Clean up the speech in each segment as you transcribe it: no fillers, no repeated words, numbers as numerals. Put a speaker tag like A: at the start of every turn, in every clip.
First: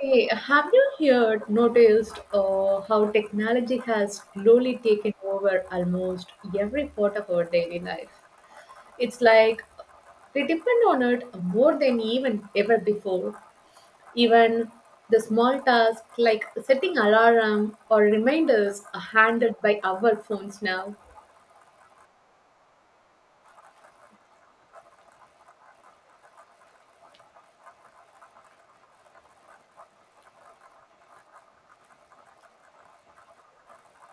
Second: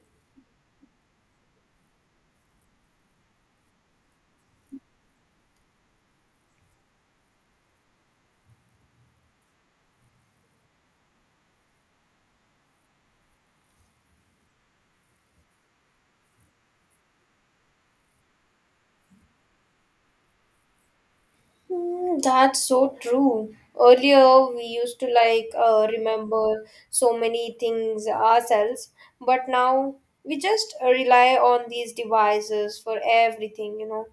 A: Hey, have you here noticed how technology has slowly taken over almost every part of our daily life? It's like we depend on it more than even ever before. Even the small tasks like setting alarm or reminders are handled by our phones now.
B: Mm, that's so true. Earlier, we used to like remember so many things ourselves, but now we just rely on these devices for everything, you know.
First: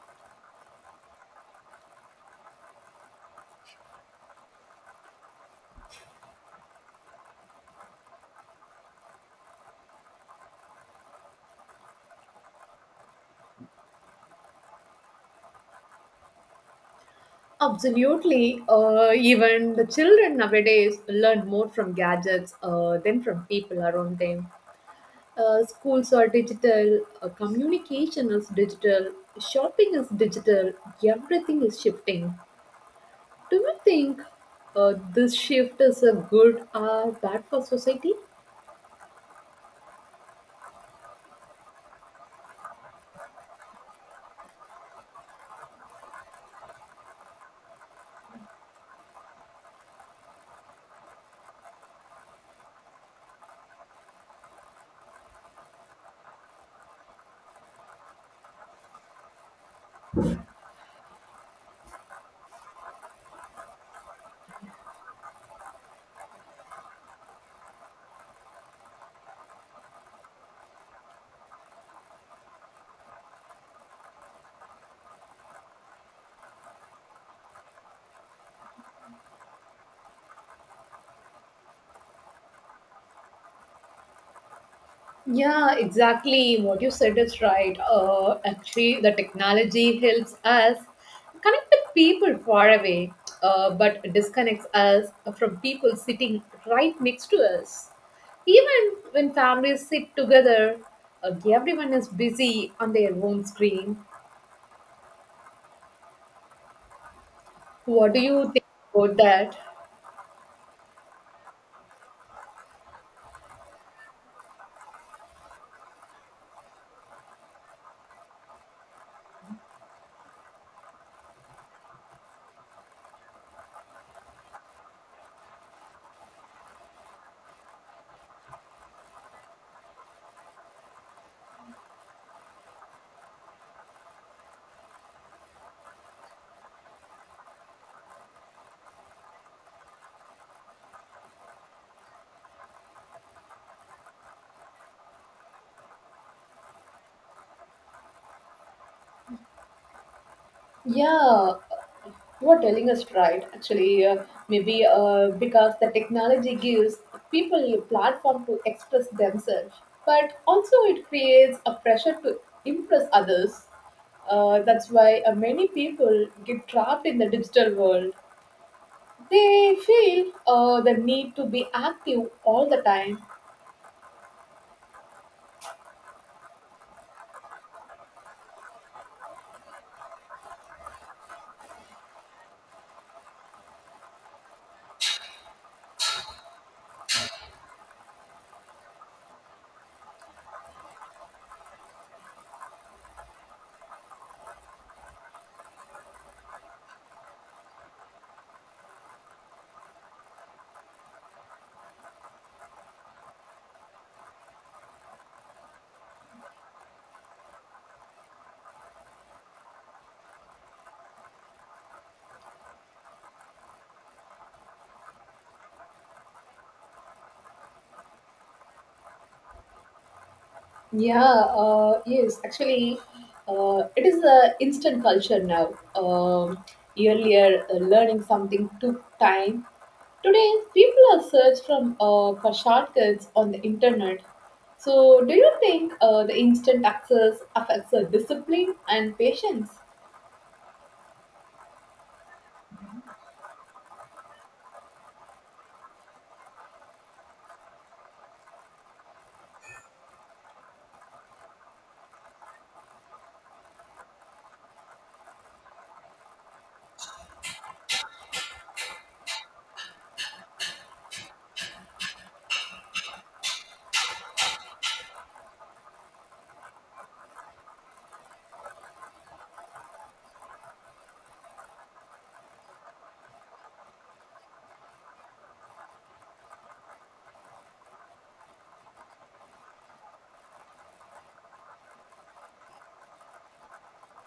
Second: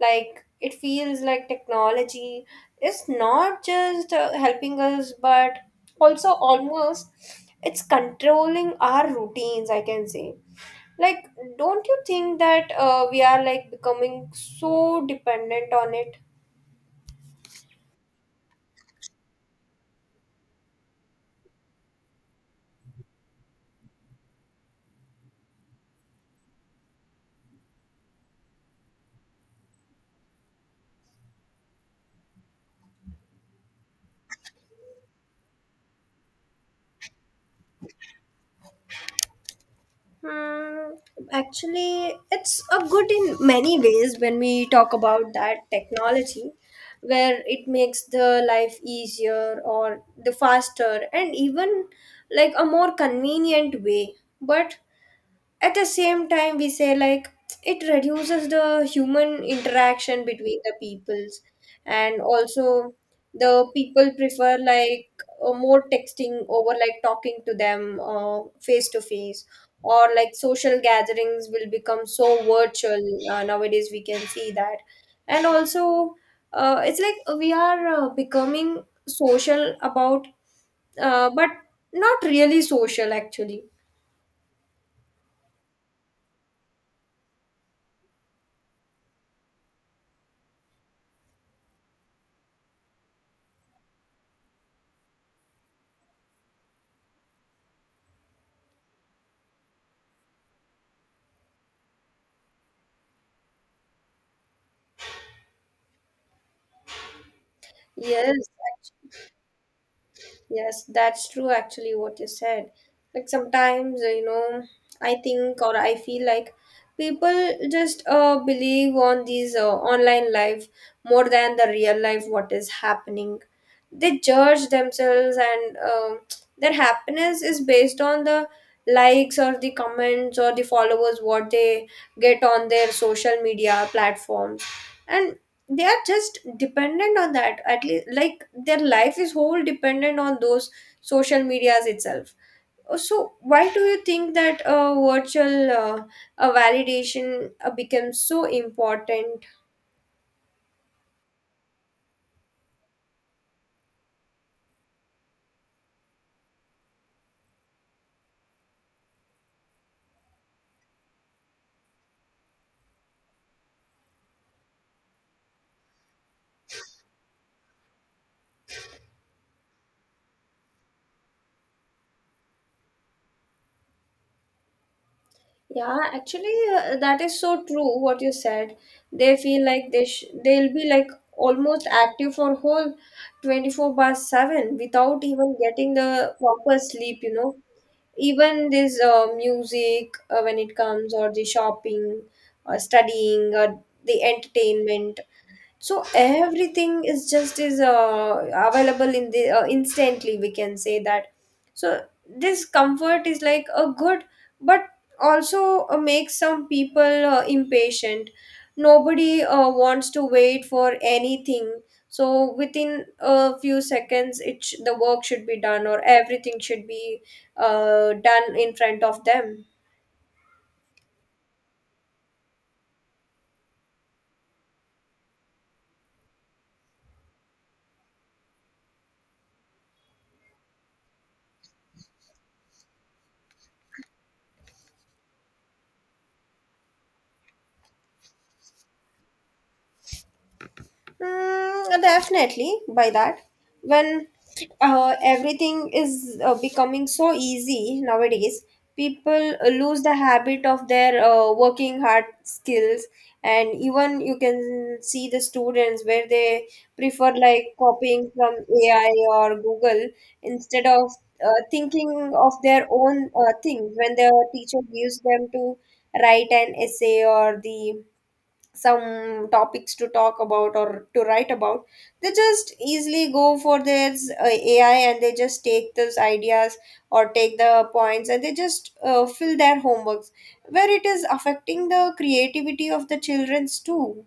B: Like, it feels like technology is not just helping us, but also almost it's controlling our routines, I can say. Like, don't you think that we are like becoming so dependent on it?
A: Absolutely. Even the children nowadays learn more from gadgets than from people around them. Schools are digital, communication is digital, shopping is digital, everything is shifting. Do you think this shift is a good or bad for society?
B: Hmm, actually, it's a good in many ways when we talk about that technology, where it makes the life easier or the faster and even like a more convenient way. But at the same time we say like it reduces the human interaction between the peoples, and also the people prefer like more texting over like talking to them face to face, or like social gatherings will become so virtual nowadays we can see that. And also it's like we are becoming social about, but not really social actually.
A: Yeah, exactly. What you said is right. Actually, the technology helps us connect with people far away, but disconnects us from people sitting right next to us. Even when families sit together, everyone is busy on their own screen. What do
B: Yes.
A: you think about that?
B: Yes, that's true actually what you said. Like sometimes, I think or I feel like people just believe on these online life more than the real life what is happening. They judge themselves, and their happiness is based on the likes or the comments or the followers what they get on their social media platforms. And they are just dependent on that, at least like their life is whole dependent on those social medias itself. So why do you think that a virtual, validation becomes so important?
A: Yeah, you are telling us right. Actually, maybe because the technology gives people a platform to express themselves, but also it creates a pressure to impress others. That's why many people get trapped in the digital world. They feel the need to be active all the time.
B: Yeah, actually, that is so true what you said. They feel like they'll be like almost active for whole 24 by 7 without even getting the proper sleep, you know. Even this music, when it comes, or the shopping or studying or the entertainment, so everything is just is available in the instantly. We can say that. So this comfort is like a good, but also makes some people impatient. Nobody wants to wait for anything. So within a few seconds, the work should be done, or everything should be done in front of them.
A: Yeah, yes, actually, it is a instant culture now. Um, Earlier, learning something took time. Today, people are search from for shortcuts on the internet. So, do you think the instant access affects the discipline and patience?
B: Mm, definitely by that, when everything is becoming so easy nowadays, people lose the habit of their working hard skills. And even you can see the students, where they prefer like copying from ai or google instead of thinking of their own things. When the teacher gives them to write an essay or the some topics to talk about or to write about, they just easily go for their ai, and they just take those ideas or take the points, and they just fill their homeworks, where it is affecting the creativity of the children's too.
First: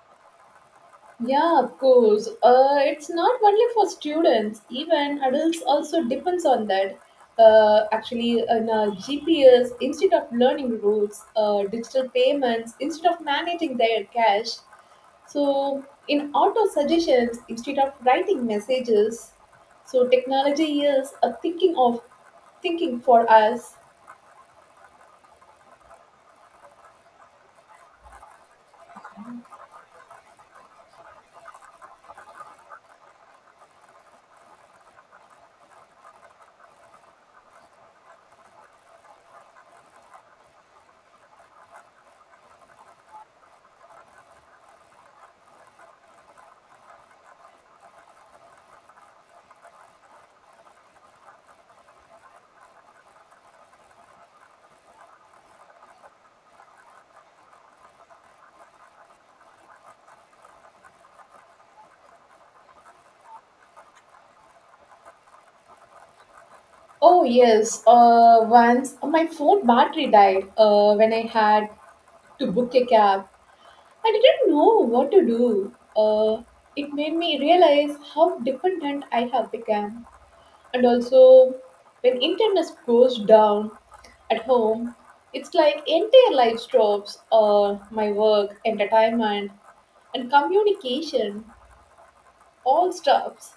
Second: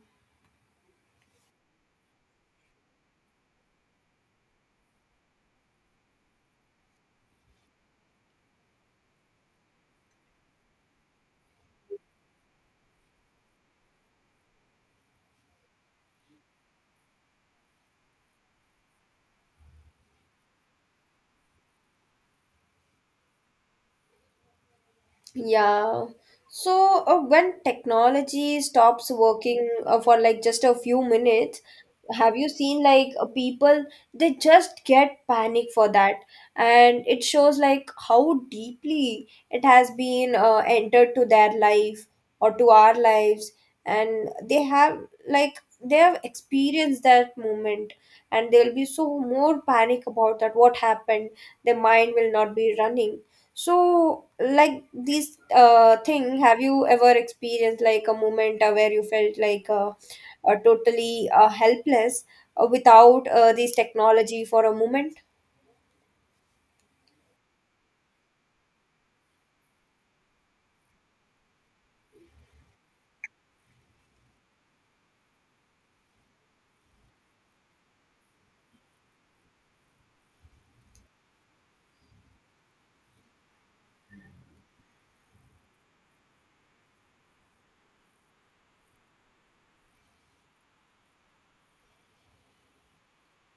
A: Yeah, of course. It's not only for students, even adults also depends on that. Actually, in GPS, instead of learning routes, digital payments, instead of managing their cash. So, in auto suggestions, instead of writing messages, so technology is a thinking of thinking for us.
B: Yeah. So when technology stops working for like just a few minutes, have you seen like people, they just get panic for that? And it shows like how deeply it has been entered to their life or to our lives, and they have like they have experienced that moment, and they'll be so more panic about that what happened, their mind will not be running. So, like these thing, have you ever experienced like a moment where you felt like totally helpless without this technology for a moment?
A: Oh yes, once my phone battery died when I had to book a cab. I didn't know what to do. It made me realize how dependent I have become. And also, when internet goes down at home, it's like entire life stops. My work, entertainment, and communication all stops.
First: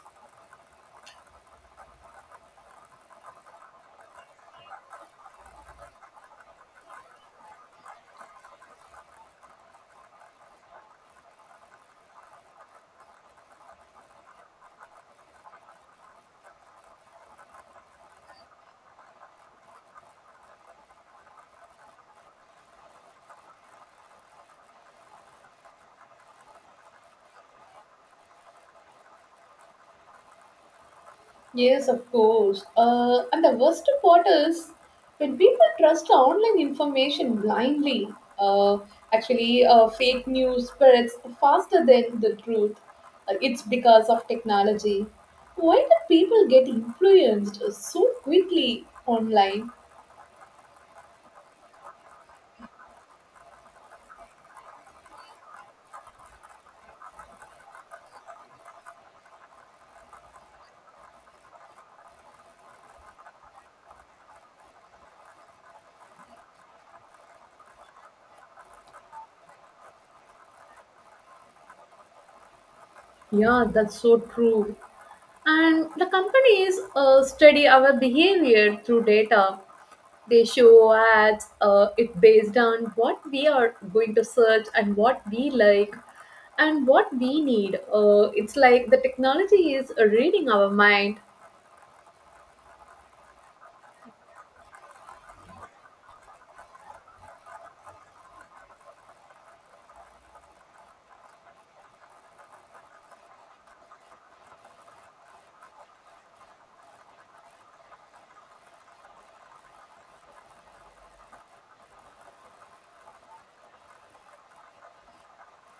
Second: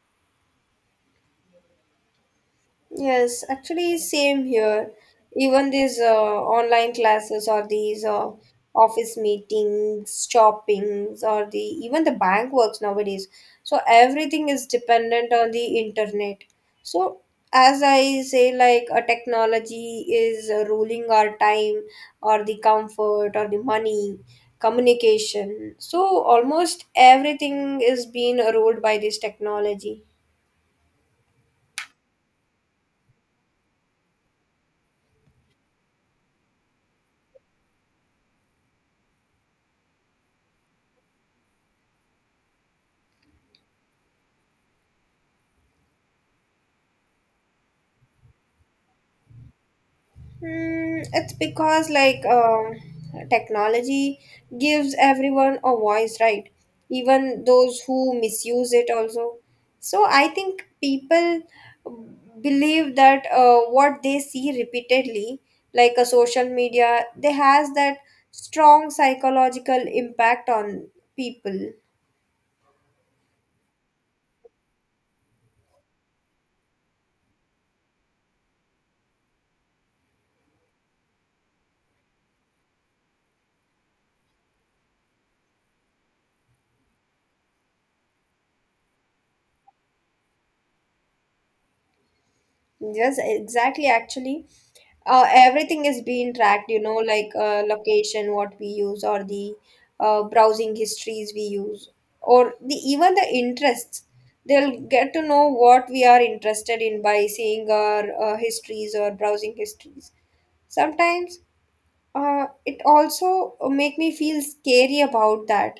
B: Yes, actually, same here. Even these online classes, or these office meetings, shoppings, or the even the bank works nowadays. So everything is dependent on the internet. So as I say, like a technology is ruling our time, or the comfort, or the money, communication. So almost everything is being ruled by this technology.
A: Yes, of course. And the worst part is when people trust online information blindly. uh, Fake news spreads faster than the truth. It's because of technology. Why do people get influenced so quickly online?
B: Mm, it's because like technology gives everyone a voice, right? Even those who misuse it also. So I think people believe that what they see repeatedly, like a social media, they has that strong psychological impact on people.
A: Yeah, that's so true. And the companies study our behavior through data. They show ads, it based on what we are going to search and what we like and what we need. It's like the technology is reading our mind.
B: Yes, exactly. Actually, everything is being tracked, you know, like location what we use, or the browsing histories we use, or the even the interests, they'll get to know what we are interested in by seeing our histories or browsing histories. Sometimes it also make me feel scary about that.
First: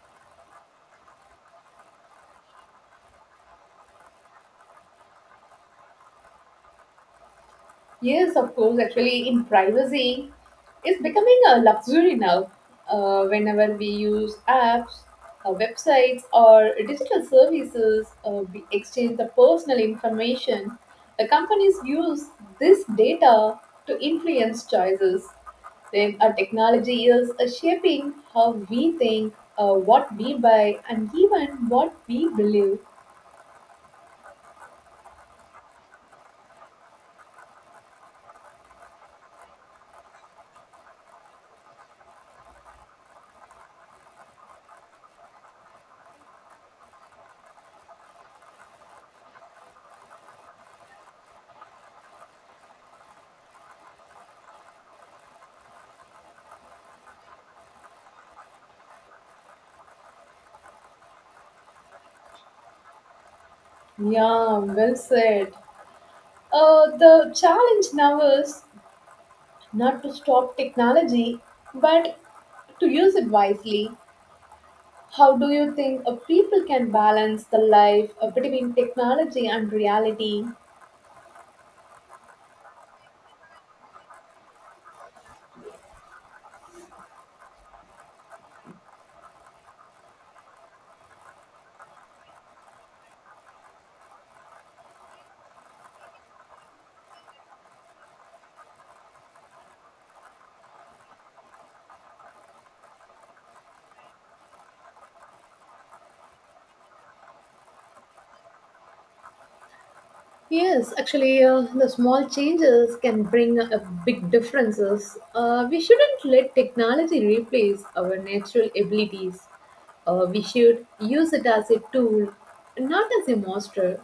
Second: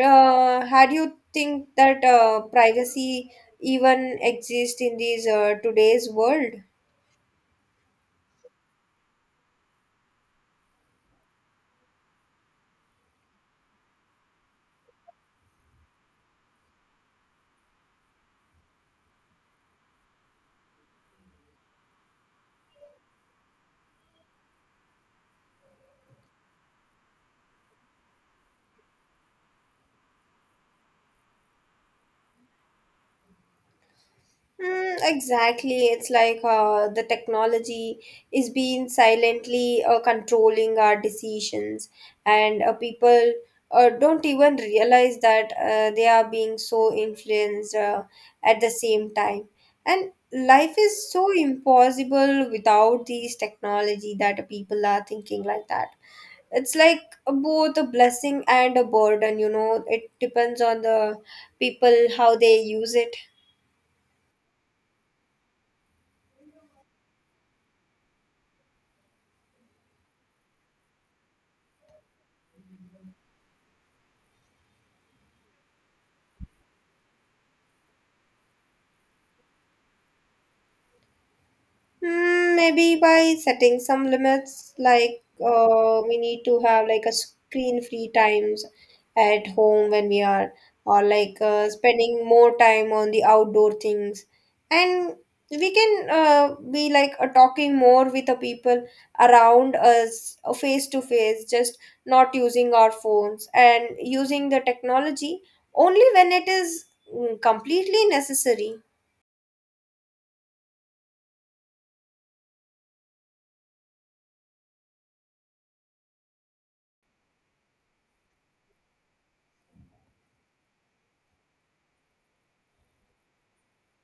B: How do you think that privacy even exists in these today's world?
A: Yes, of course. Actually, in privacy, it's becoming a luxury now. Whenever we use apps, websites, or digital services, we exchange the personal information. The companies use this data to influence choices. Then, our technology is shaping how we think, what we buy, and even what we believe.
B: Mm, exactly. It's like the technology is being silently controlling our decisions, and people don't even realize that they are being so influenced at the same time. And life is so impossible without these technology that people are thinking like that. It's like both a blessing and a burden, you know. It depends on the people how they use it.
A: Yeah, well said. The challenge now is not to stop technology, but to use it wisely. How do you think a people can balance the life between technology and reality?
B: Mm, maybe by setting some limits, like we need to have like a screen-free times at home when we are, or like spending more time on the outdoor things, and we can be like talking more with the people around us face to face, just not using our phones, and using the technology only when it is completely necessary.
A: Yes, actually, the small changes can bring big differences. We shouldn't let technology replace our natural abilities. We should use it as a tool, not as a monster.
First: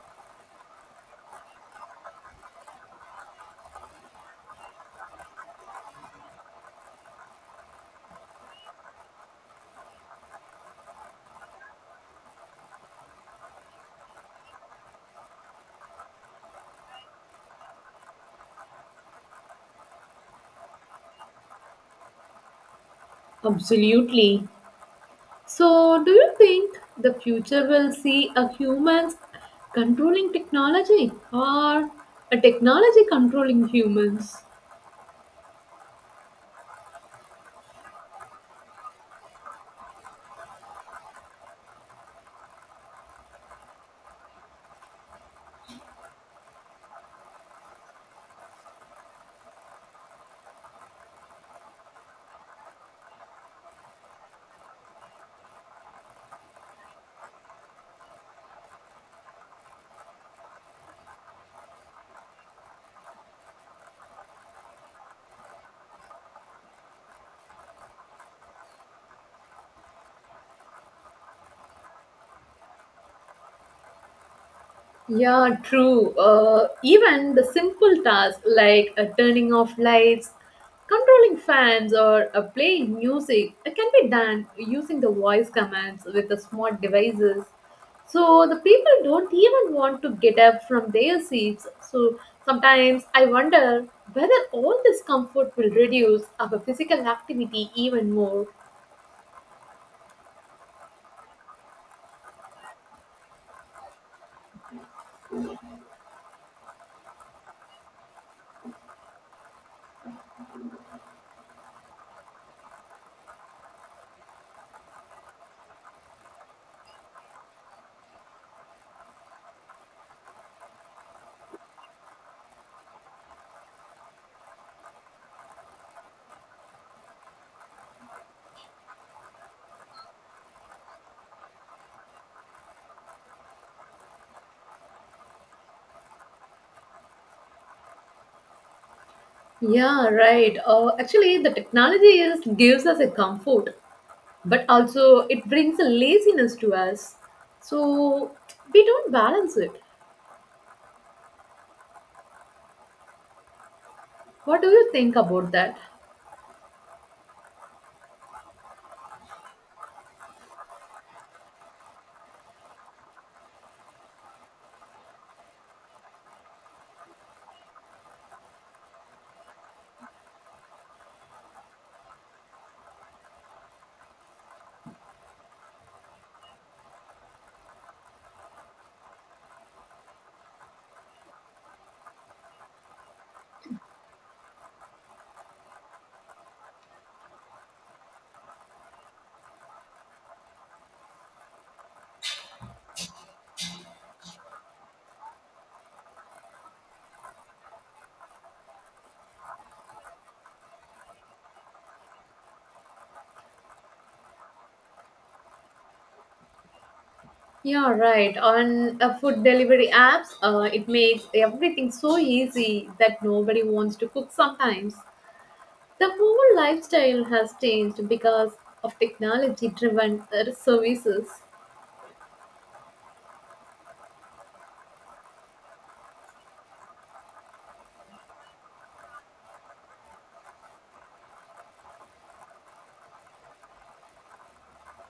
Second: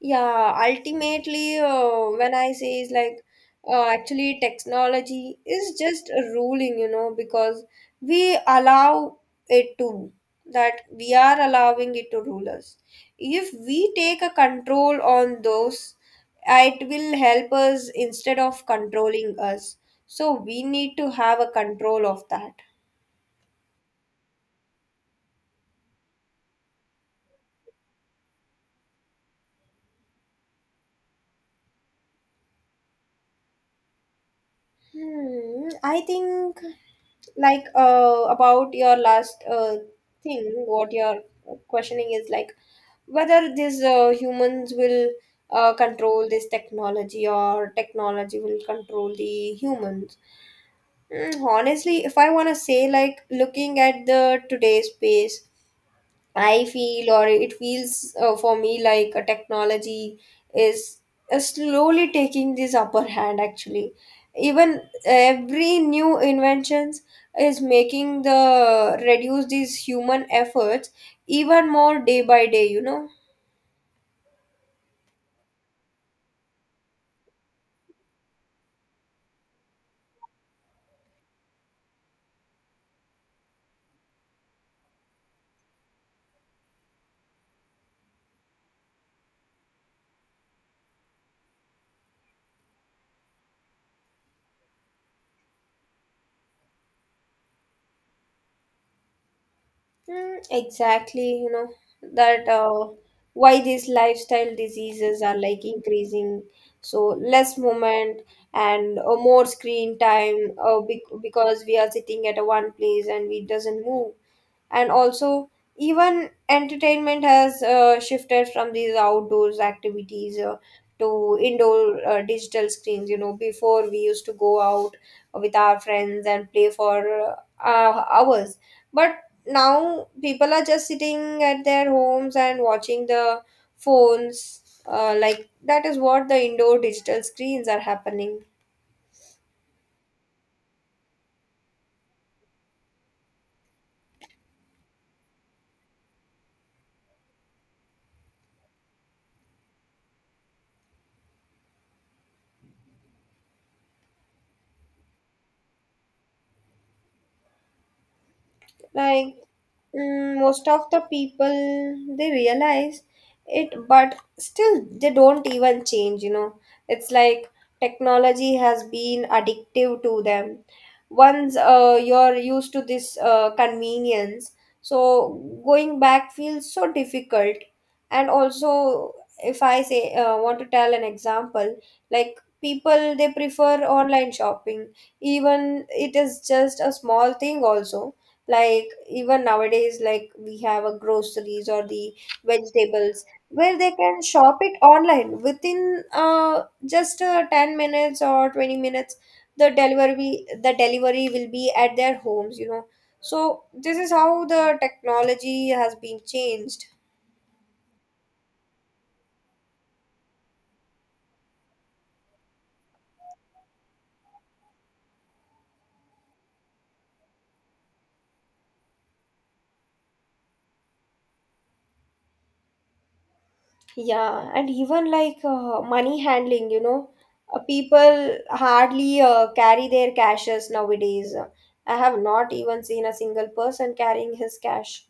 B: Yeah, ultimately, when I say is like, actually, technology is just a ruling, you know, because we allow it to, that we are allowing it to rule us. If we take a control on those, it will help us instead of controlling us. So we need to have a control of that.
A: Absolutely. So, do you think the future will see a humans controlling technology or a technology controlling humans?
B: Hmm, I think like about your last thing what you're questioning is like whether these humans will control this technology, or technology will control the humans. Mm, honestly, if I want to say, like looking at the today's space, I feel, or it feels for me like a technology is slowly taking this upper hand. Actually, even every new inventions is making the reduce these human efforts even more day by day, you know.
A: Yeah, true. Even the simple tasks like turning off lights, controlling fans, or playing music can be done using the voice commands with the smart devices. So the people don't even want to get up from their seats. So sometimes I wonder whether all this comfort will reduce our physical activity even more.
B: Mm, exactly, you know, that why these lifestyle diseases are like increasing. So less movement and more screen time, because we are sitting at a one place and we doesn't move. And also, even entertainment has shifted from these outdoors activities to indoor digital screens, you know, before we used to go out with our friends and play for hours. But now people are just sitting at their homes and watching the phones, like that is what the indoor digital screens are happening.
A: Yeah, right. Actually, the technology is gives us a comfort, but also it brings a laziness to us, so we don't balance it. What do you think about that?
B: Like, mm, most of the people they realize it, but still they don't even change, you know. It's like technology has been addictive to them. Once you're used to this convenience, so going back feels so difficult. And also, if I say want to tell an example, like people they prefer online shopping, even it is just a small thing also. Like even nowadays, like we have a groceries or the vegetables, where they can shop it online within just 10 minutes or 20 minutes. The delivery will be at their homes, you know. So this is how the technology has been changed.
A: Yeah, right on food delivery apps, it makes everything so easy that nobody wants to cook sometimes. The whole lifestyle has changed because of technology driven services.
B: Yeah, and even like money handling, you know, people hardly carry their cashes nowadays. I have not even seen a single person carrying his cash.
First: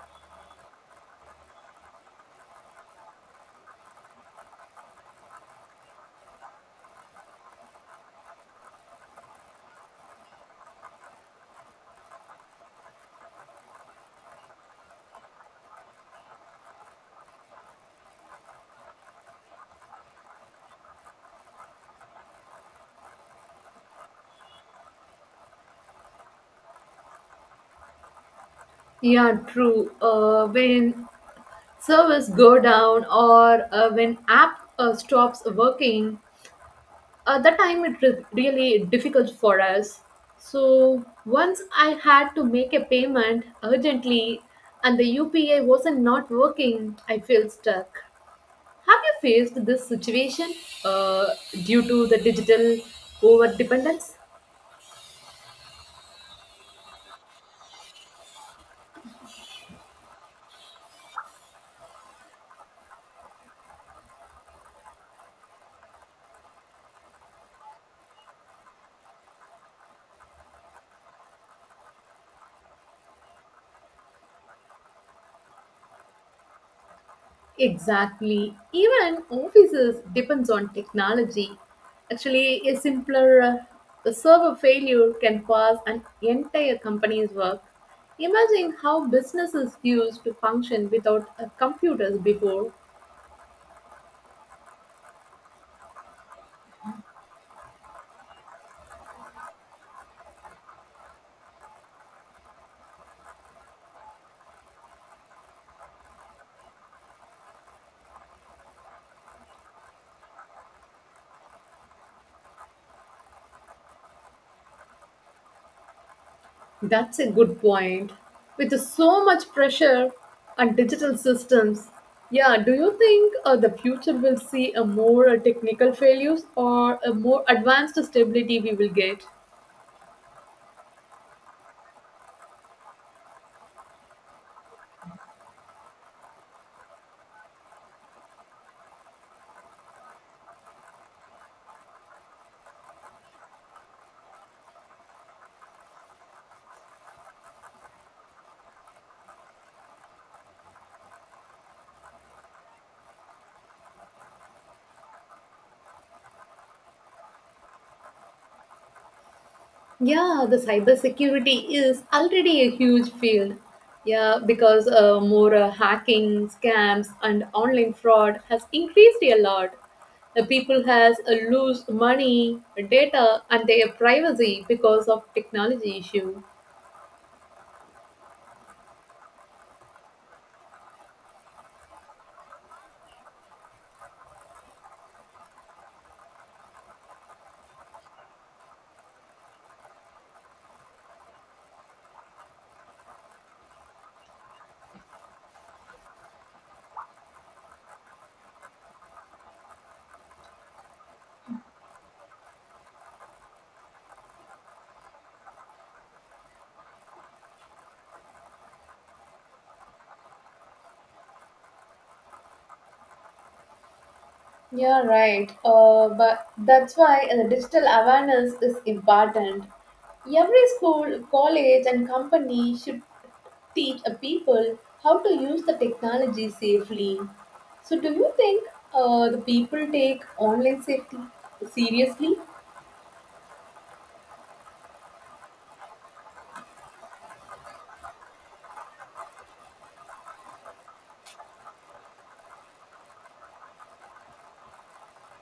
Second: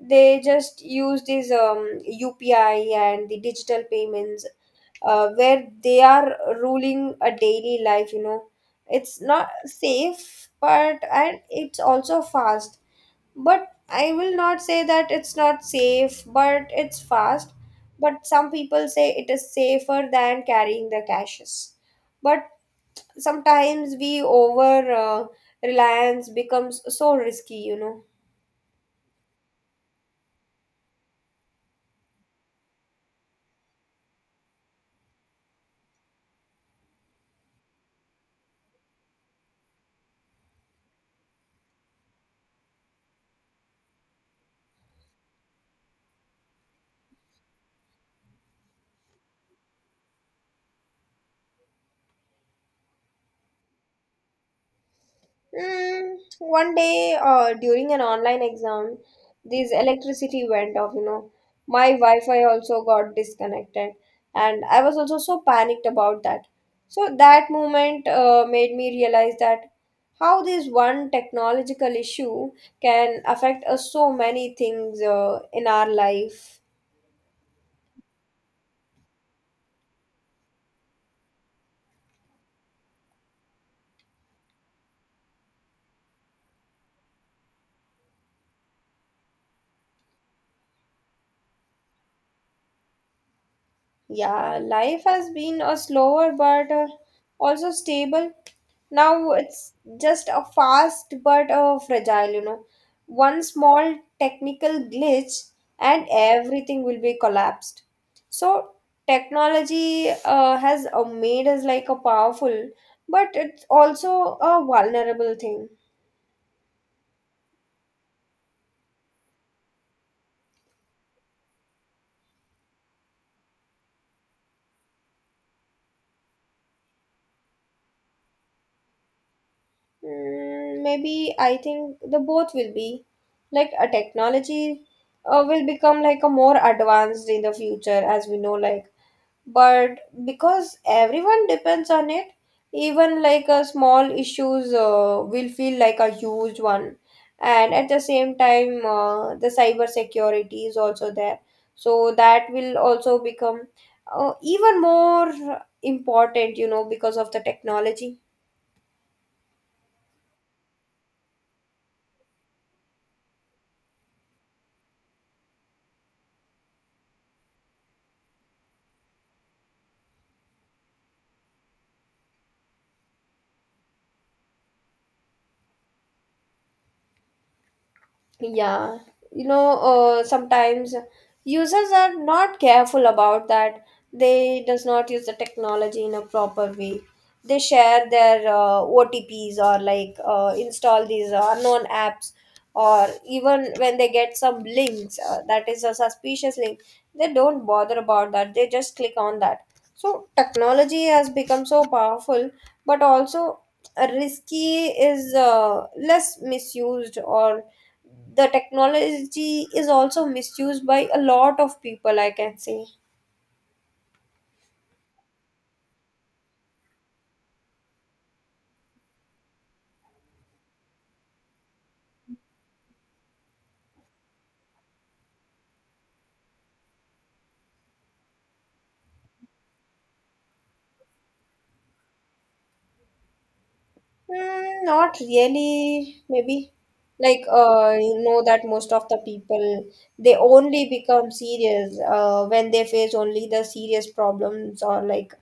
B: They just use these UPI and the digital payments, where they are ruling a daily life, you know. It's not safe, but and it's also fast. But I will not say that it's not safe, but it's fast. But some people say it is safer than carrying the caches. But sometimes we over reliance becomes so risky, you know.
A: Yeah, true. When servers go down or when app stops working, at the time it was really difficult for us. So once I had to make a payment urgently, and the upa wasn't not working, I felt stuck. Have you faced this situation uh, due to the digital over dependence?
B: Mm, one day during an online exam, this electricity went off, you know. My Wi-Fi also got disconnected, and I was also so panicked about that. So that moment made me realize that how this one technological issue can affect us so many things in our life.
A: Exactly. Even offices depends on technology. Actually, a simpler server failure can cause an entire company's work. Imagine how businesses used to function without computers before.
B: Yeah, life has been a slower, but also stable. Now it's just a fast but a fragile, you know. One small technical glitch and everything will be collapsed. So technology has made us like a powerful, but it's also a vulnerable thing.
A: That's a good point. With so much pressure on digital systems, yeah, do you think the future will see a more technical failures or a more advanced stability we will get?
B: Mm, maybe I think the both will be like a technology will become like a more advanced in the future as we know like. But because everyone depends on it, even like a small issues will feel like a huge one. And at the same time the cyber security is also there, so that will also become even more important, you know, because of the technology.
A: Yeah, the cybersecurity is already a huge field. Yeah, because more hacking, scams, and online fraud has increased a lot. The people has lose money, data, and their privacy because of technology issue.
B: Yeah, you know, sometimes users are not careful about that. They does not use the technology in a proper way. They share their OTPs, or like install these unknown apps, or even when they get some links that is a suspicious link, they don't bother about that. They just click on that. So technology has become so powerful, but also risky is less misused, or the technology is also misused by a lot of people, I can say.
A: Yeah, right. But that's why the digital awareness is important. Every school, college, and company should teach a people how to use the technology safely. So, do you think the people take online safety seriously?
B: Not really, maybe. Like, you know that most of the people, they only become serious when they face only the serious problems, or like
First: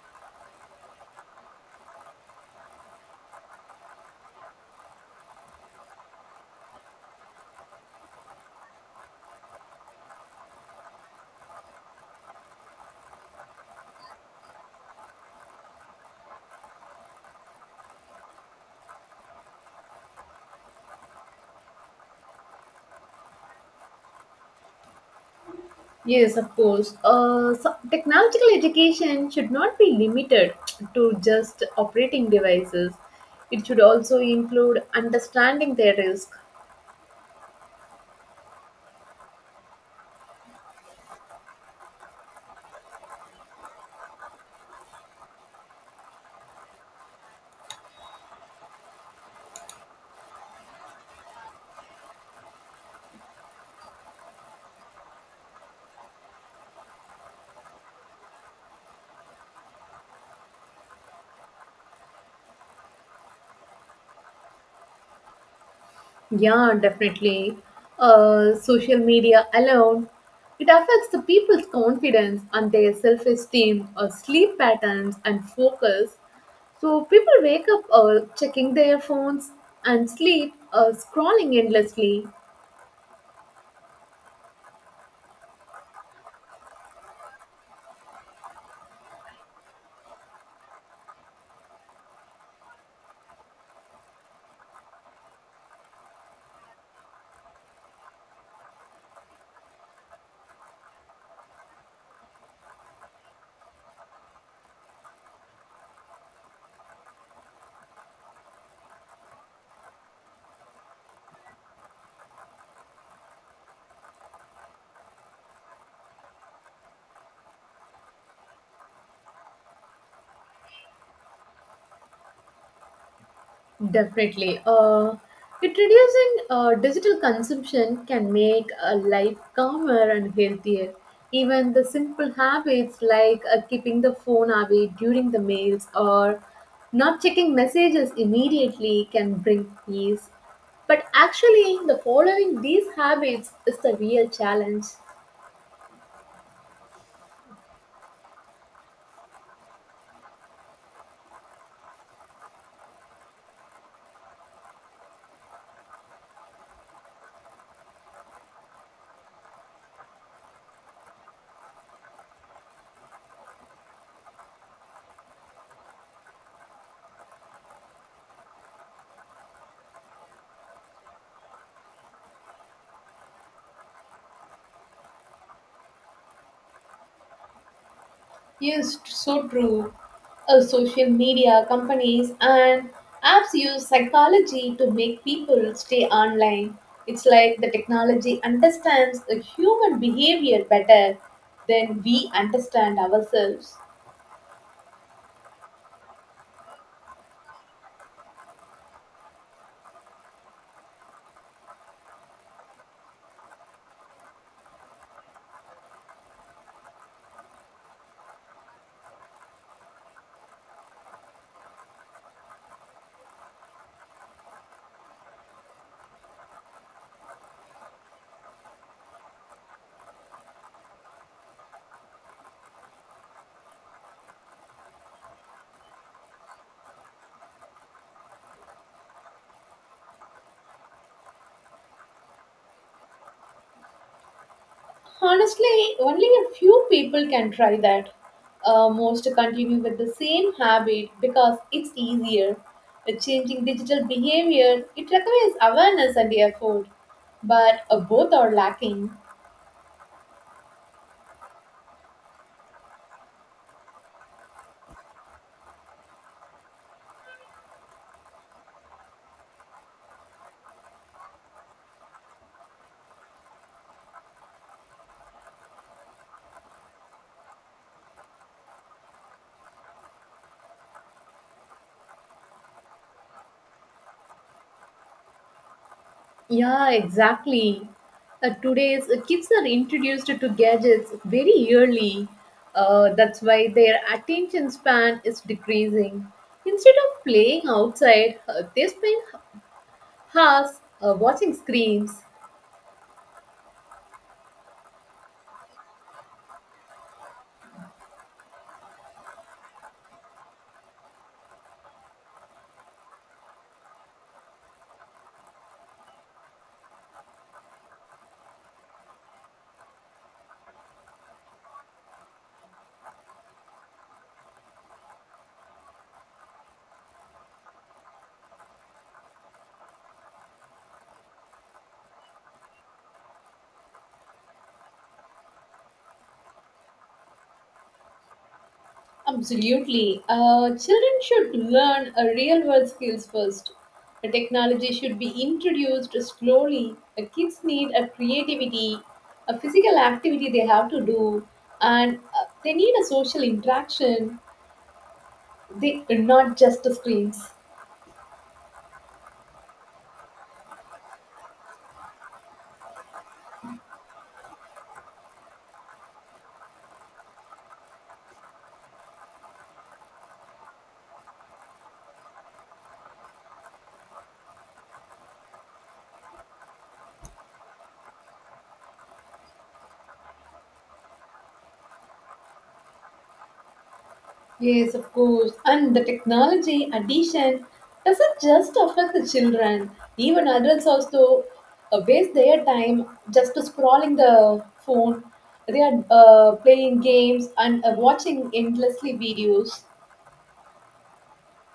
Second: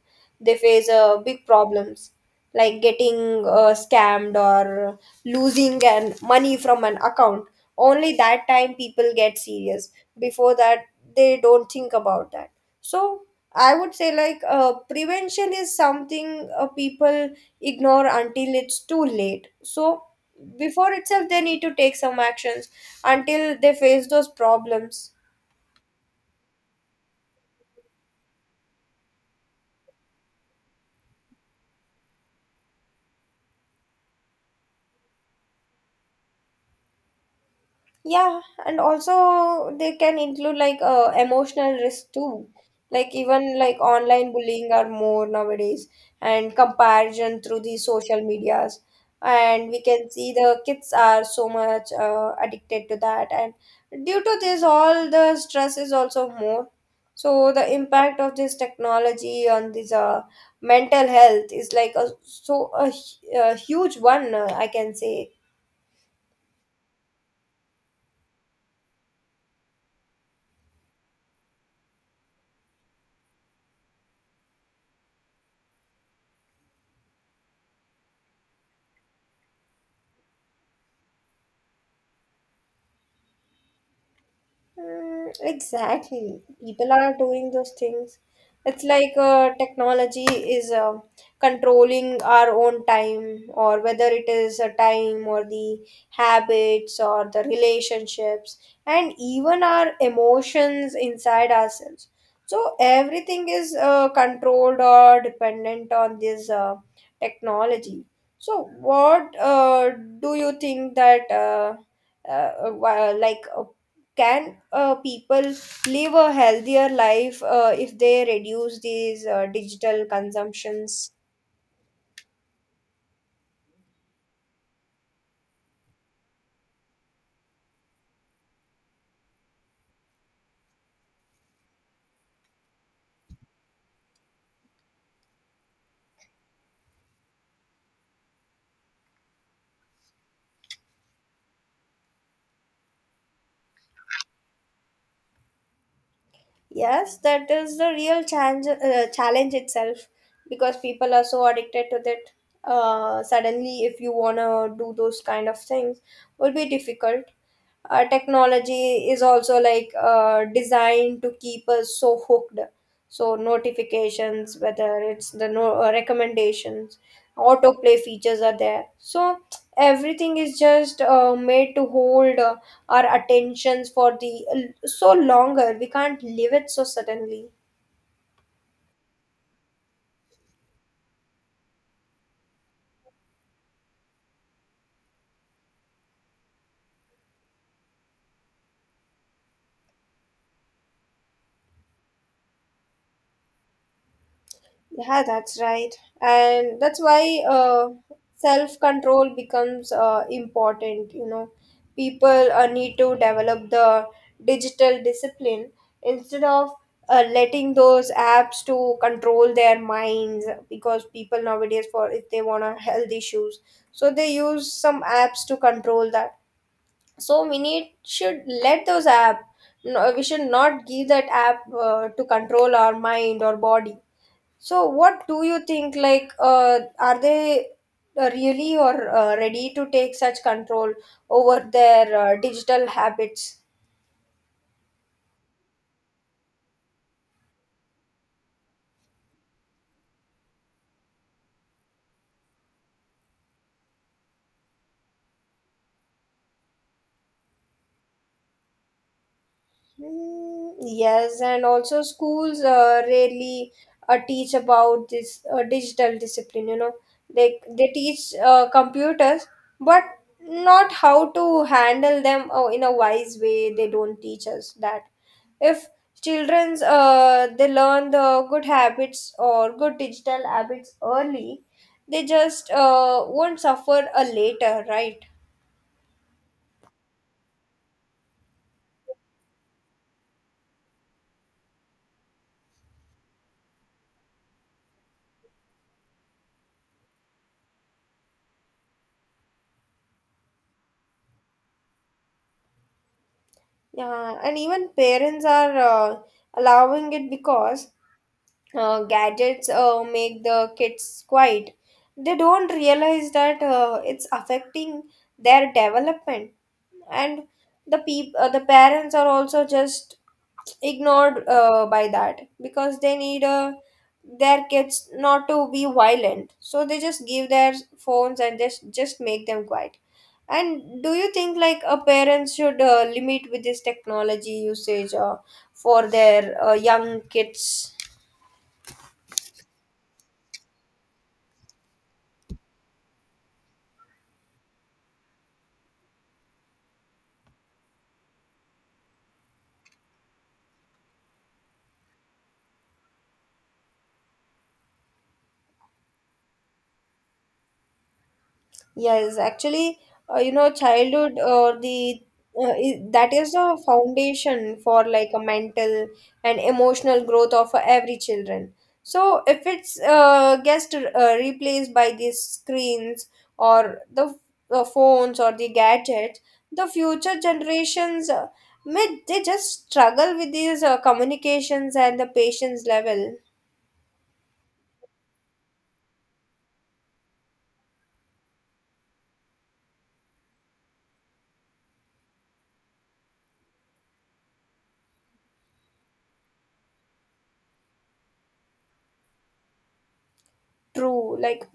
B: they face big problems like getting scammed or losing an money from an account. Only that time people get serious. Before that, they don't think about that. So I would say like prevention is something people ignore until it's too late. So, before itself, they need to take some actions until they face those problems.
A: Yes, of course. So technological education should not be limited to just operating devices. It should also include understanding their risk.
B: Yeah, and also they can include like emotional risk too. Like even like online bullying are more nowadays, and comparison through the social medias. And we can see the kids are so much addicted to that. And due to this, all the stress is also more. So the impact of this technology on this mental health is like a so a, a huge one, I can say.
A: Yeah, definitely. Social media alone, it affects the people's confidence and their self-esteem, sleep patterns, and focus. So people wake up checking their phones and sleep scrolling endlessly.
B: Exactly. People are doing those things. It's like technology is controlling our own time, or whether it is a time, or the habits, or the relationships, and even our emotions inside ourselves. So everything is controlled or dependent on this technology. So, what do you think that? Uh, wha- like uh, can people live a healthier life if they reduce these digital consumptions?
A: Definitely. Introducing digital consumption can make a life calmer and healthier. Even the simple habits like keeping the phone away during the meals or not checking messages immediately can bring peace. But actually, the following these habits is the real challenge.
B: Yes, that is the real challenge, challenge itself, because people are so addicted to that. Suddenly if you want to do those kind of things, will be difficult. Technology is also like designed to keep us so hooked, so notifications, whether it's the recommendations, autoplay features are there. So everything is just made to hold our attentions for the so longer, we can't leave it so suddenly.
A: Yes, so true. Social media companies and apps use psychology to make people stay online. It's like the technology understands the human behavior better than we understand ourselves.
B: Yeah, that's right. And that's why self control becomes important. You know, people need to develop the digital discipline instead of letting those apps to control their minds, because people nowadays for if they want to health issues, so they use some apps to control that. So we need should let those app, no, we should not give that app to control our mind or body. So, what do you think? Like, are they really or ready to take such control over their digital habits?
A: Honestly, only a few people can try that. Most continue with the same habit because it's easier. Changing digital behavior, it requires awareness and effort, but both are lacking.
B: Yes, and also schools rarely teach about this digital discipline. You know, they teach computers, but not how to handle them in a wise way. They don't teach us that. If children's they learn the good habits or good digital habits early, they just won't suffer a later, right?
A: Yeah, exactly. Today's kids are introduced to gadgets very early. That's why their attention span is decreasing. Instead of playing outside, they spend hours watching screens.
B: Yeah, and even parents are allowing it because gadgets make the kids quiet. They don't realize that it's affecting their development. And the the parents are also just ignored by that, because they need their kids not to be violent, so they just give their phones and just make them quiet. And do you think like a parents should limit with this technology usage for their young kids?
A: Absolutely. Children should learn real world skills first. The technology should be introduced slowly. Kids need a creativity, a physical activity they have to do, and they need a social interaction. They not just the screens.
B: Yes, actually, you know, childhood or the that is the foundation for like a mental and emotional growth of every children. So if it's gets replaced by these screens or the phones or the gadgets, the future generations may they just struggle with these communications and the patience level.
A: Yes, of course. And the technology addition doesn't just affect the children. Even adults also waste their time just to scrolling the phone. They are playing games and watching endlessly videos.
B: True, like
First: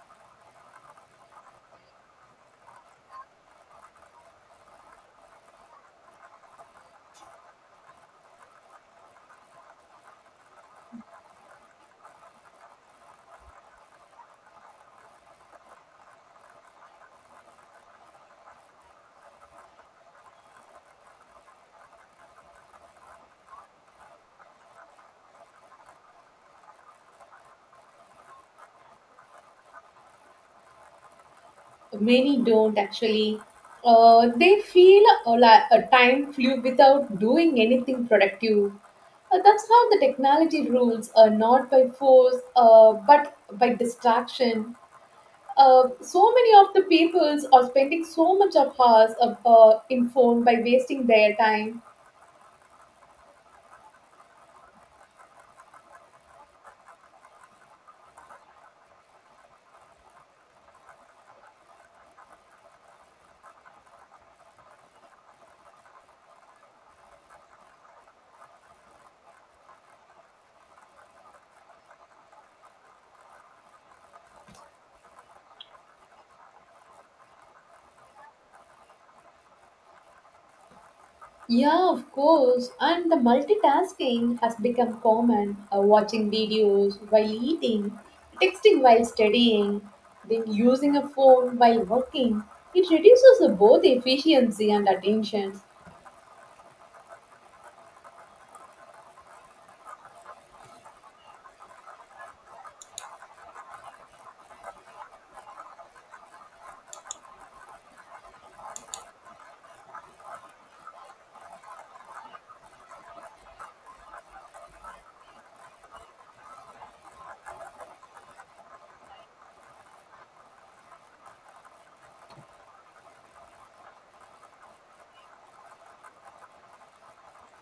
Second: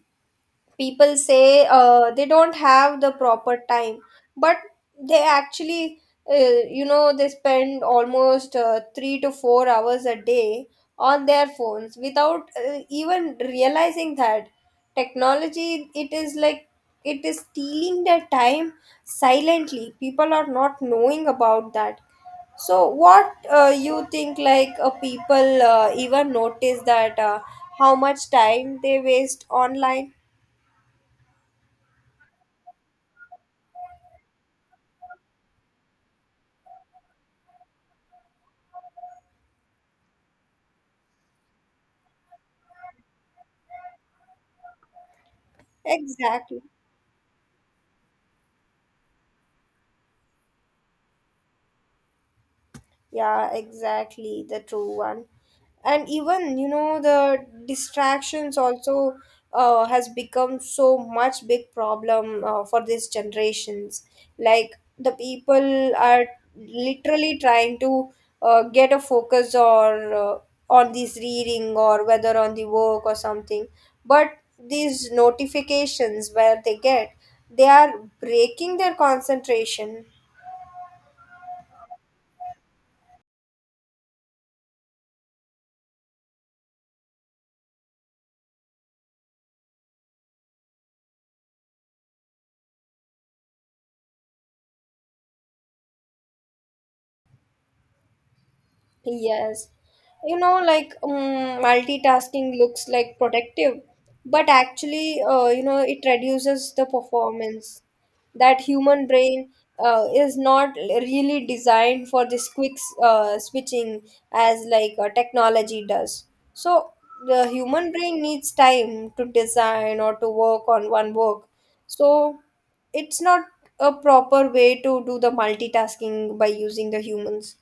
B: people say they don't have the proper time, but they actually you know they spend almost 3 to 4 hours a day on their phones without even realizing that technology, it is like it is stealing their time silently. People are not knowing about that. So what you think like people even notice that how much time they waste online?
A: Many don't actually. They feel a time flew without doing anything productive. That's how the technology rules, not by force, but by distraction. So many
B: Exactly.
A: of the peoples are spending so much of hours of, in phone by wasting their time.
B: Yeah, exactly. The true one. And even, you know, the distractions also has become so much big problem for these generations. Like the people are literally trying to get a focus or on this reading or whether on the work or something. But these notifications where they get, they are breaking their concentration.
A: Yeah, of course. And the multitasking has become common. Watching videos while eating, texting while studying, then using a phone while working. It reduces both efficiency and attention.
B: Yes. You know, like multitasking looks like productive, but actually, you know, it reduces the performance. That human brain is not really designed for this quick switching as like technology does. So the human brain needs time to design or to work on one work. So it's not a proper way to do the multitasking by using the humans.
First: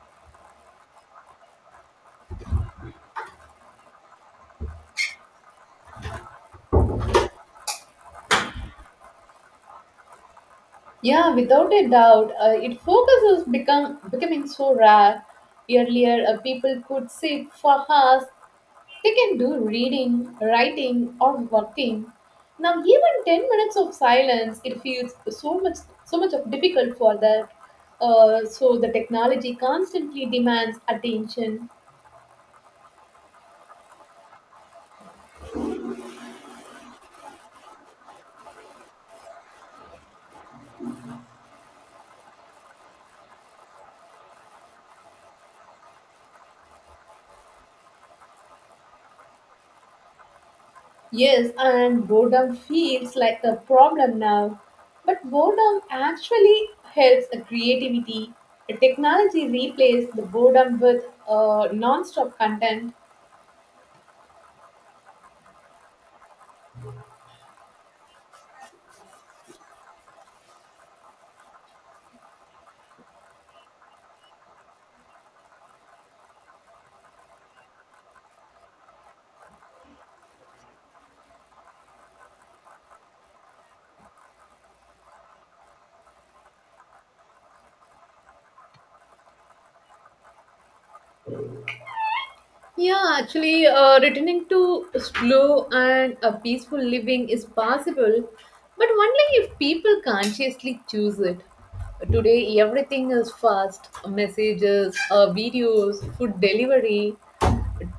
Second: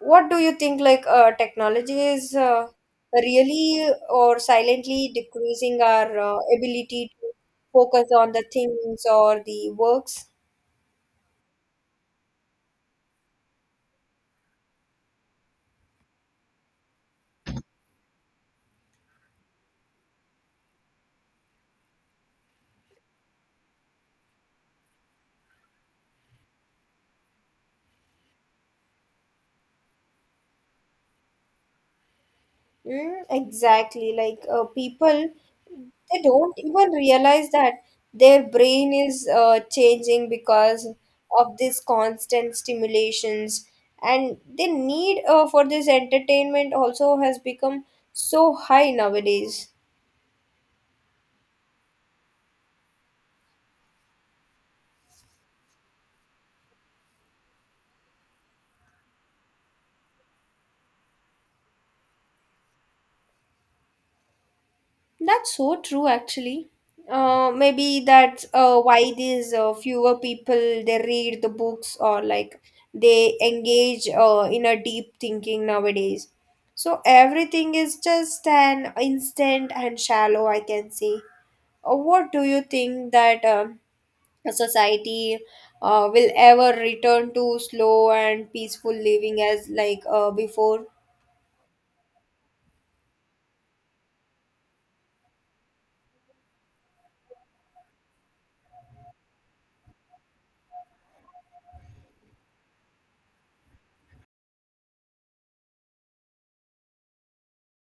B: What do you think like technology is really or silently decreasing our ability to focus on the things or the works?
A: Yeah, without a doubt, it focuses become becoming so rare. Earlier, people could sit for hours. They can do reading, writing, or working. Now, even 10 minutes of silence, it feels so much, so much of difficult for that. So the technology constantly demands attention.
B: Exactly. Like people, they don't even realize that their brain is changing because of this constant stimulations, and the need for this entertainment also has become so high nowadays.
A: Yes, and boredom feels like a problem now. But boredom actually helps a creativity. The technology replaces the boredom with non-stop content.
B: That's so true, actually. Maybe that's why these fewer people they read the books, or like they engage in a deep thinking nowadays. So everything is just an instant and shallow, I can say. What do you think that a society will ever return to slow and peaceful living as like before?
A: Yeah, actually, returning to slow and a peaceful living is possible, but only if people consciously choose it. Today, everything is fast messages, videos, food delivery,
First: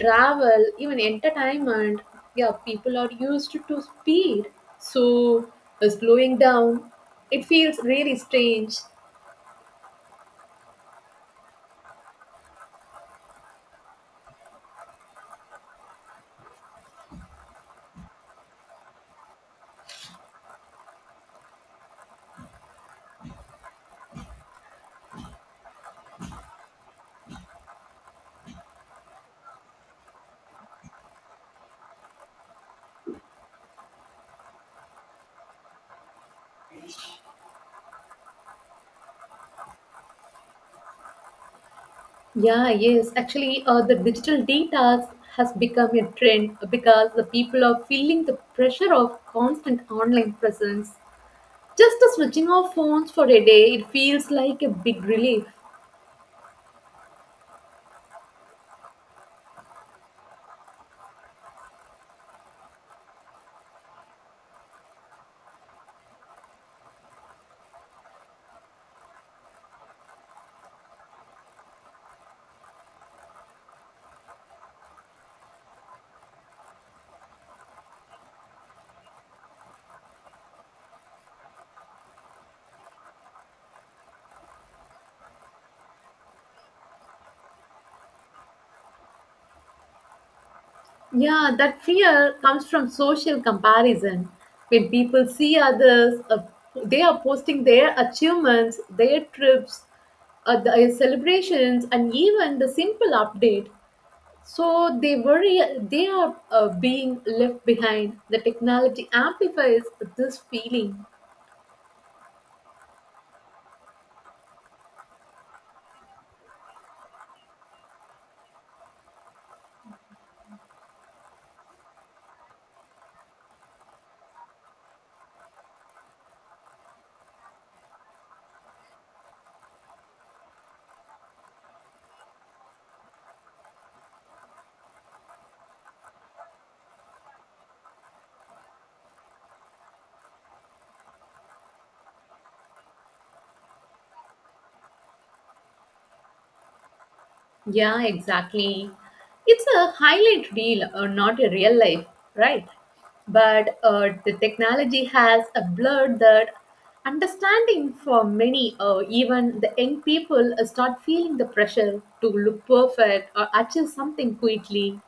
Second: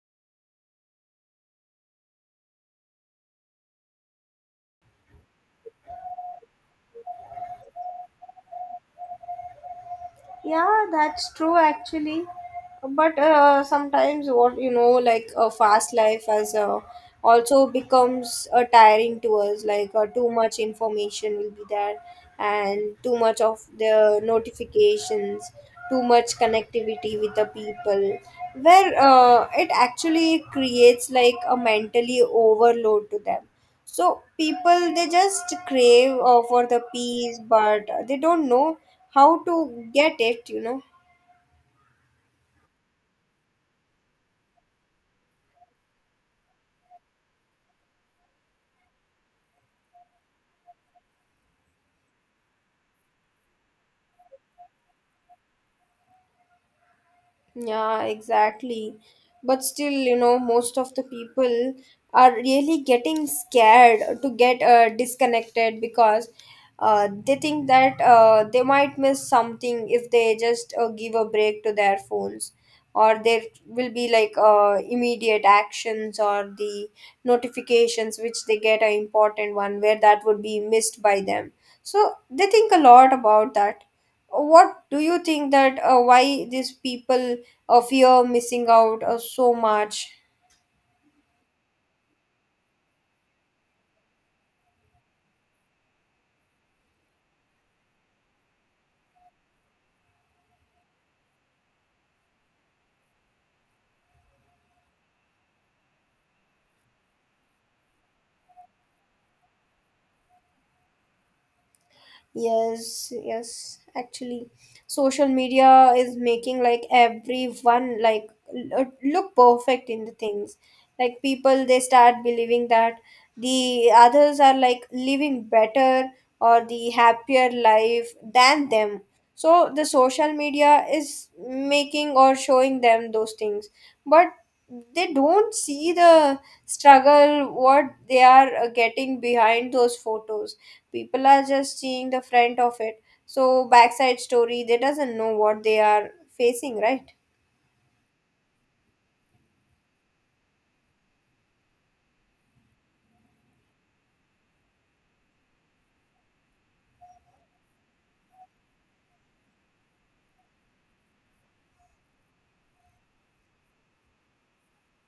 A: travel, even entertainment. Yeah, people are used to speed, so slowing down, it feels really strange.
B: Yeah, that's true actually. But sometimes what you know, like a fast life as also becomes tiring to us. Like too much information will be there, and too much of the notifications, too much connectivity with the people, where it actually creates like a mentally overload to them. So people they just crave for the peace, but they don't know how to get it, you know.
A: Yeah, yes. Actually, the digital data has become a trend because the people are feeling the pressure of constant online presence. Just the switching off phones for a day, it feels like a big relief.
B: Yeah, exactly. But still, you know, most of the people are really getting scared to get disconnected, because they think that they might miss something if they just give a break to their phones, or there will be like immediate actions or the notifications which they get are important one, where that would be missed by them. So they think a lot about that. What do you think that why these people or fear of you're missing out so much?
A: Yeah, that fear comes from social comparison. When people see others, they are posting their achievements, their trips, the celebrations, and even the simple update. So they worry they are being left behind. The technology amplifies this feeling.
B: Yes, yes, actually, social media is making like everyone like look perfect in the things. Like people, they start believing that the others are like living better or the happier life than them. So the social media is making or showing them those things, but they don't see the struggle what they are getting behind those photos. People are just seeing the front of it, so backside story they doesn't know what they are facing, right?
A: Yeah, exactly. It's a highlight reel, or not a real life, right? But the technology has a blurred that understanding for many, even the young people, start feeling the pressure to look perfect or achieve something quickly.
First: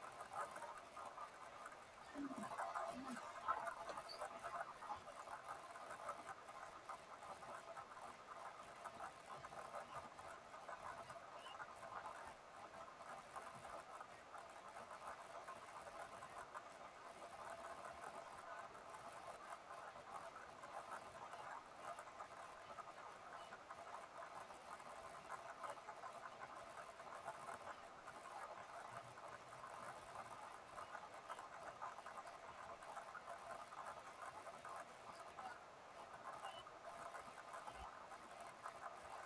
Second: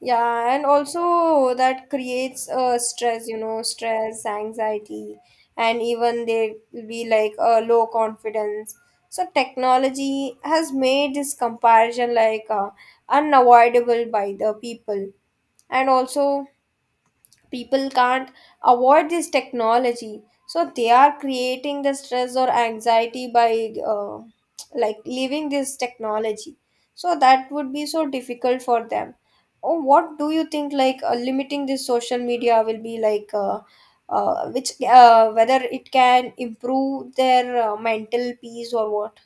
B: Yeah, and also that creates stress, you know, stress, anxiety, and even they will be like low confidence. So technology has made this comparison like unavoidable by the people. And also people can't avoid this technology, so they are creating the stress or anxiety by like leaving this technology. So that would be so difficult for them. Oh, what do you think? Like limiting this social media will be like. Which Whether it can improve their mental peace or what?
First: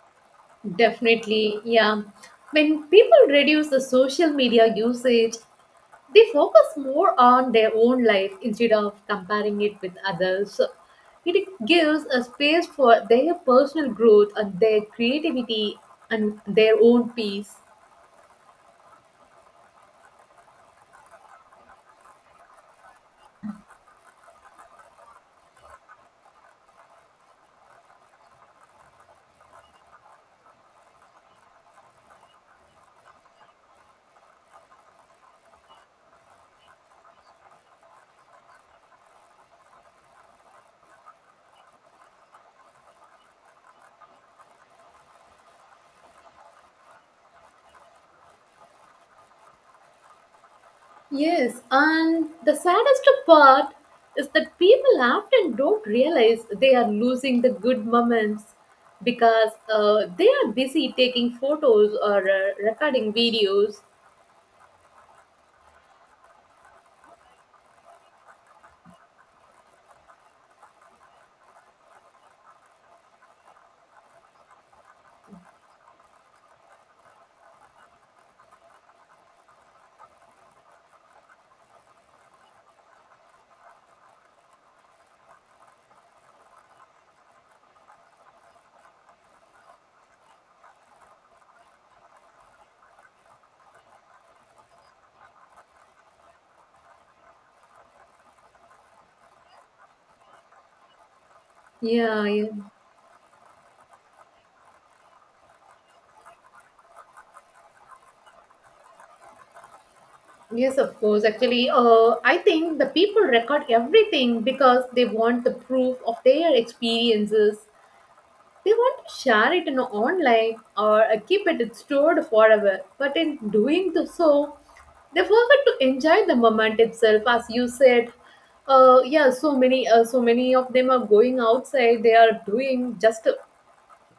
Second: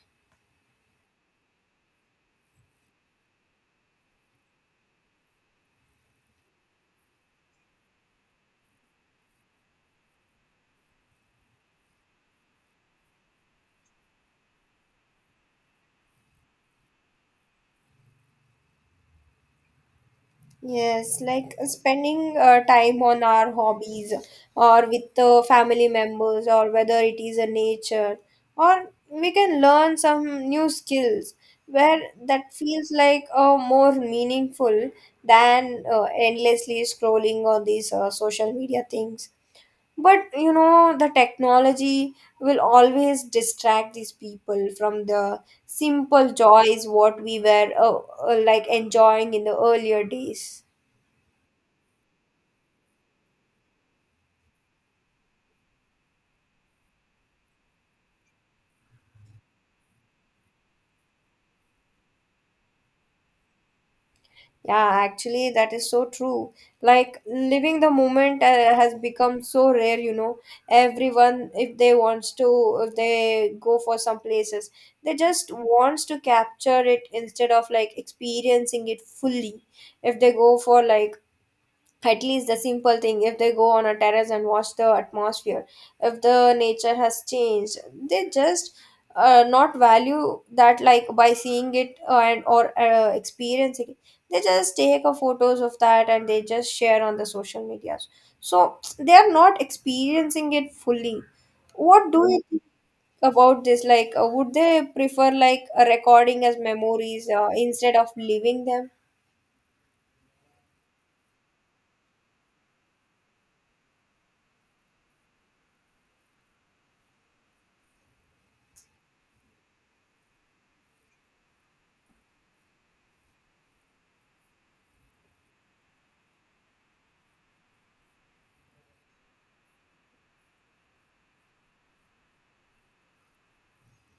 A: Definitely, yeah. When people reduce the social media usage, they focus more on their own life instead of comparing it with others. So, it gives a space for their personal growth and their creativity and their own peace.
B: Yes, like spending time on our hobbies or with family members, or whether it is a nature, or we can learn some new skills where that feels like more meaningful than endlessly scrolling on these social media things. But you know, the technology will always distract these people from the simple joys what we were like enjoying in the earlier days.
A: Yes, and the saddest part is that people often don't realize they are losing the good moments because they are busy taking photos or recording videos.
B: Yeah, actually, that is so true. Like, living the moment has become so rare, you know. Everyone, if they wants to, if they go for some places, they just wants to capture it instead of like experiencing it fully. If they go for like at least the simple thing, if they go on a terrace and watch the atmosphere, if the nature has changed, they just not value that like by seeing it and or experiencing it. They just take a photos of that and they just share on the social medias, so they are not experiencing it fully. What
A: Yeah,
B: do you
A: yeah.
B: think about this, like would they prefer like a recording as memories instead of living them?
A: Yes, of course. Actually, I think the people record everything because they want the proof of their experiences. They want to share it in online or keep it stored forever. But in doing the so, they forget to enjoy the moment itself, as you said. Yeah, so many, so many of them are going outside. They are doing just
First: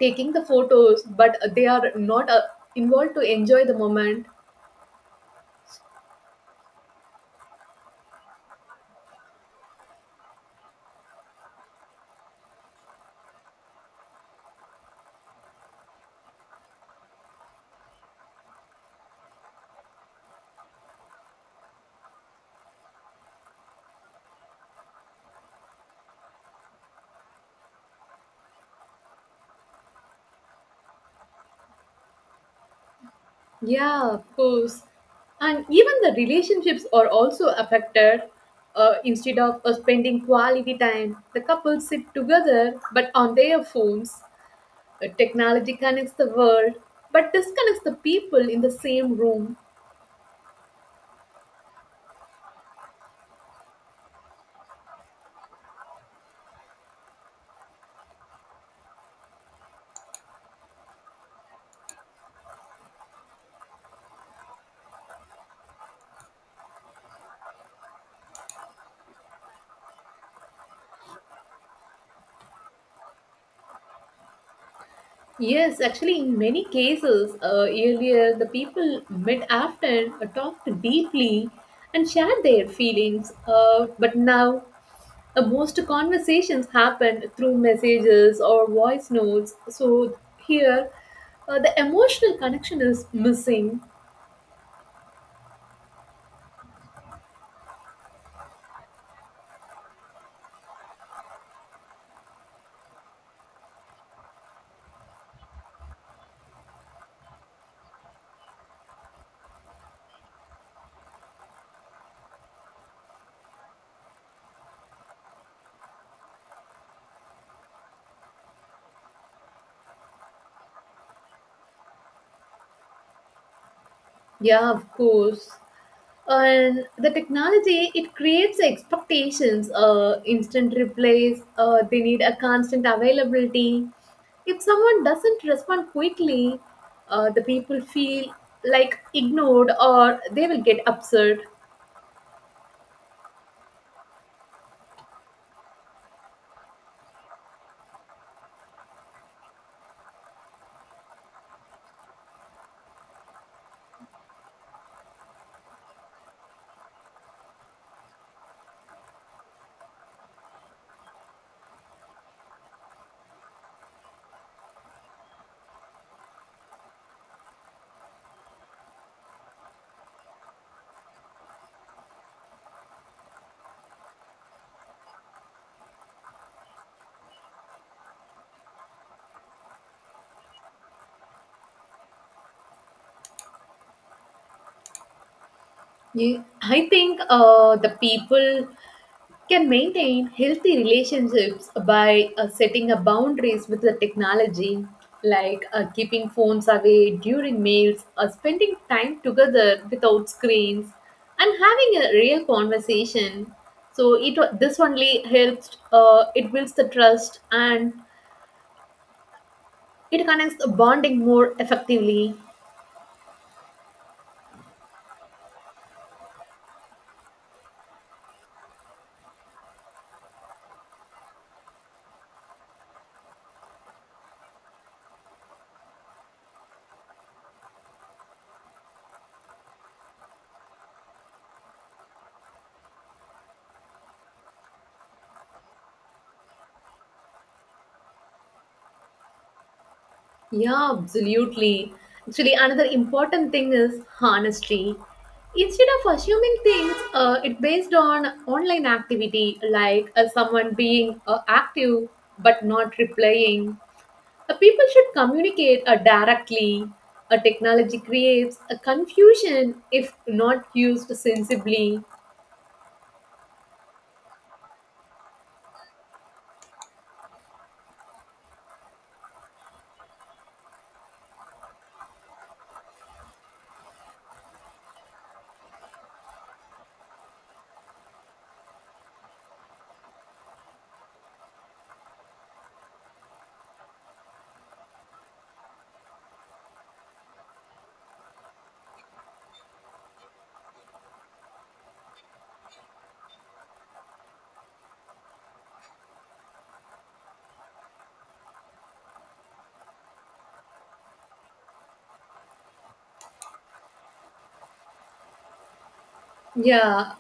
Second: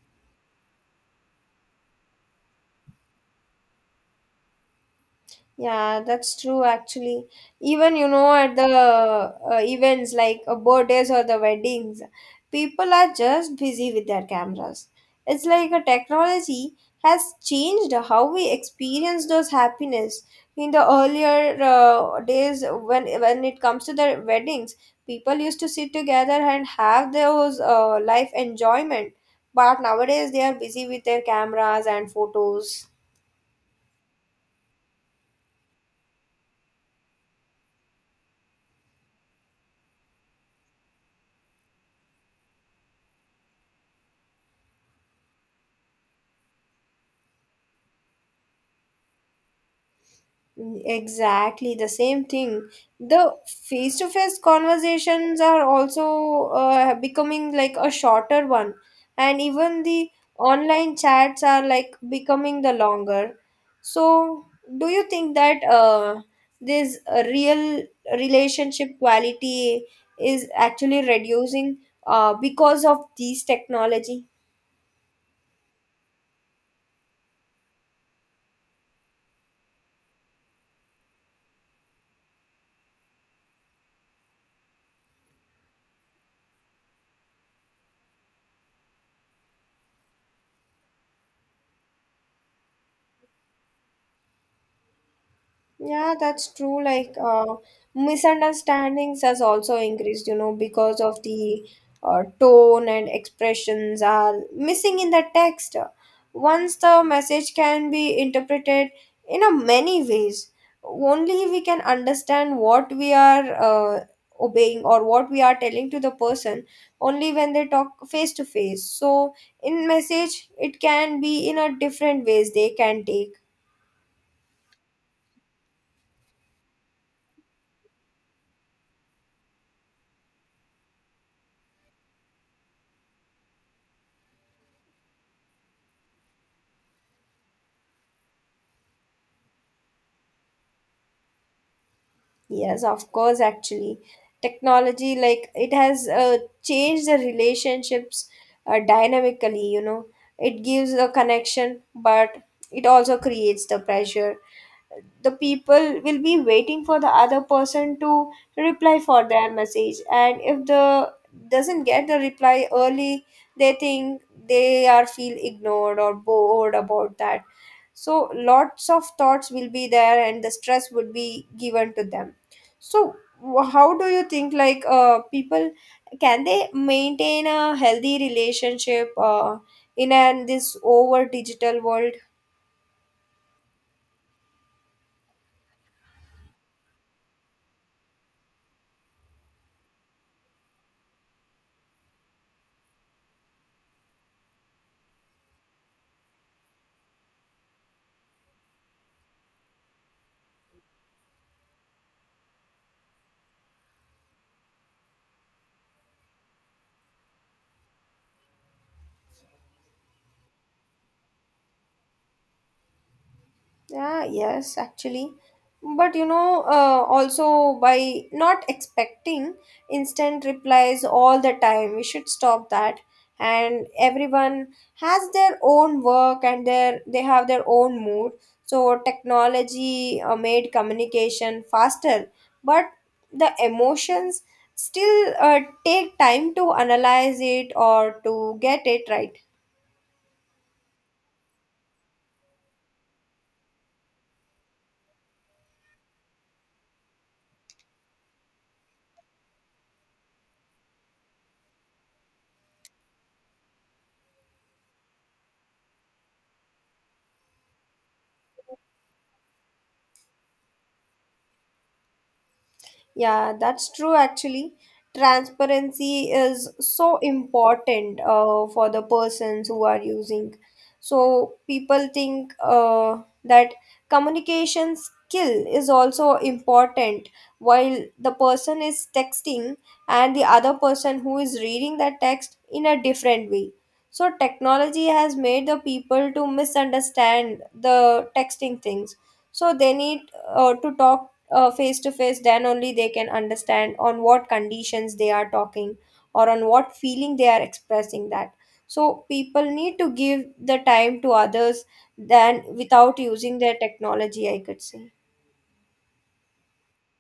A: taking the photos, but they are not involved to enjoy the moment.
B: Yeah, that's true actually. Even you know at the events like birthdays or the weddings, people are just busy with their cameras. It's like a technology has changed how we experience those happiness. In the earlier days, when it comes to the weddings, people used to sit together and have those life enjoyment. But nowadays they are busy with their cameras and photos.
A: Yeah, of course. And even the relationships are also affected. Instead of spending quality time, the couples sit together but on their phones. Technology connects the world but disconnects the people in the same room.
B: Exactly the same thing. The face to face conversations are also becoming like a shorter one, and even the online chats are like becoming the longer. So, do you think that this real relationship quality is actually reducing because of these technology?
A: Yes, actually, in many cases, earlier the people met often, talked deeply, and shared their feelings. But now most conversations happen through messages or voice notes, so here the emotional connection is missing.
B: Yeah, that's true. Like, misunderstandings has also increased, you know, because of the tone and expressions are missing in the text. Once the message can be interpreted in a many ways, only we can understand what we are obeying or what we are telling to the person only when they talk face to face. So, in message, it can be in a different ways they can take.
A: Yeah, of course. And the technology it creates expectations, instant replies. They need a constant availability. If someone doesn't respond quickly, the people feel like ignored or they will get upset.
B: Yes, of course, actually. Technology, like, it has changed the relationships dynamically, you know. It gives a connection, but it also creates the pressure. The people will be waiting for the other person to reply for their message, and if the doesn't get the reply early, they think they are feel ignored or bored about that. So lots of thoughts will be there and the stress would be given to them. So, how do you think like people, can they maintain a healthy relationship in an this over digital world?
A: I think the people can maintain healthy relationships by setting up boundaries with the technology, like keeping phones away during meals, spending time together without screens, and having a real conversation. So it this only helps, it builds the trust and it connects the bonding more effectively.
B: Yeah, yes, actually. But you know, also by not expecting instant replies all the time, we should stop that. And everyone has their own work, and their they have their own mood. So technology made communication faster, but the emotions still take time to analyze it or to get it right.
A: Yeah, absolutely. Actually, another important thing is honesty. Instead of assuming things, it's based on online activity, like someone being active but not replying. People should communicate directly. A technology creates a confusion if not used sensibly.
B: Yeah, that's true actually. Transparency is so important for the persons who are using. So people think that communication skill is also important, while the person is texting and the other person who is reading that text in a different way. So technology has made the people to misunderstand the texting things. So they need to talk face to face, then only they can understand on what conditions they are talking or on what feeling they are expressing that. So people need to give the time to others than without using their technology, I could say.
A: Yeah,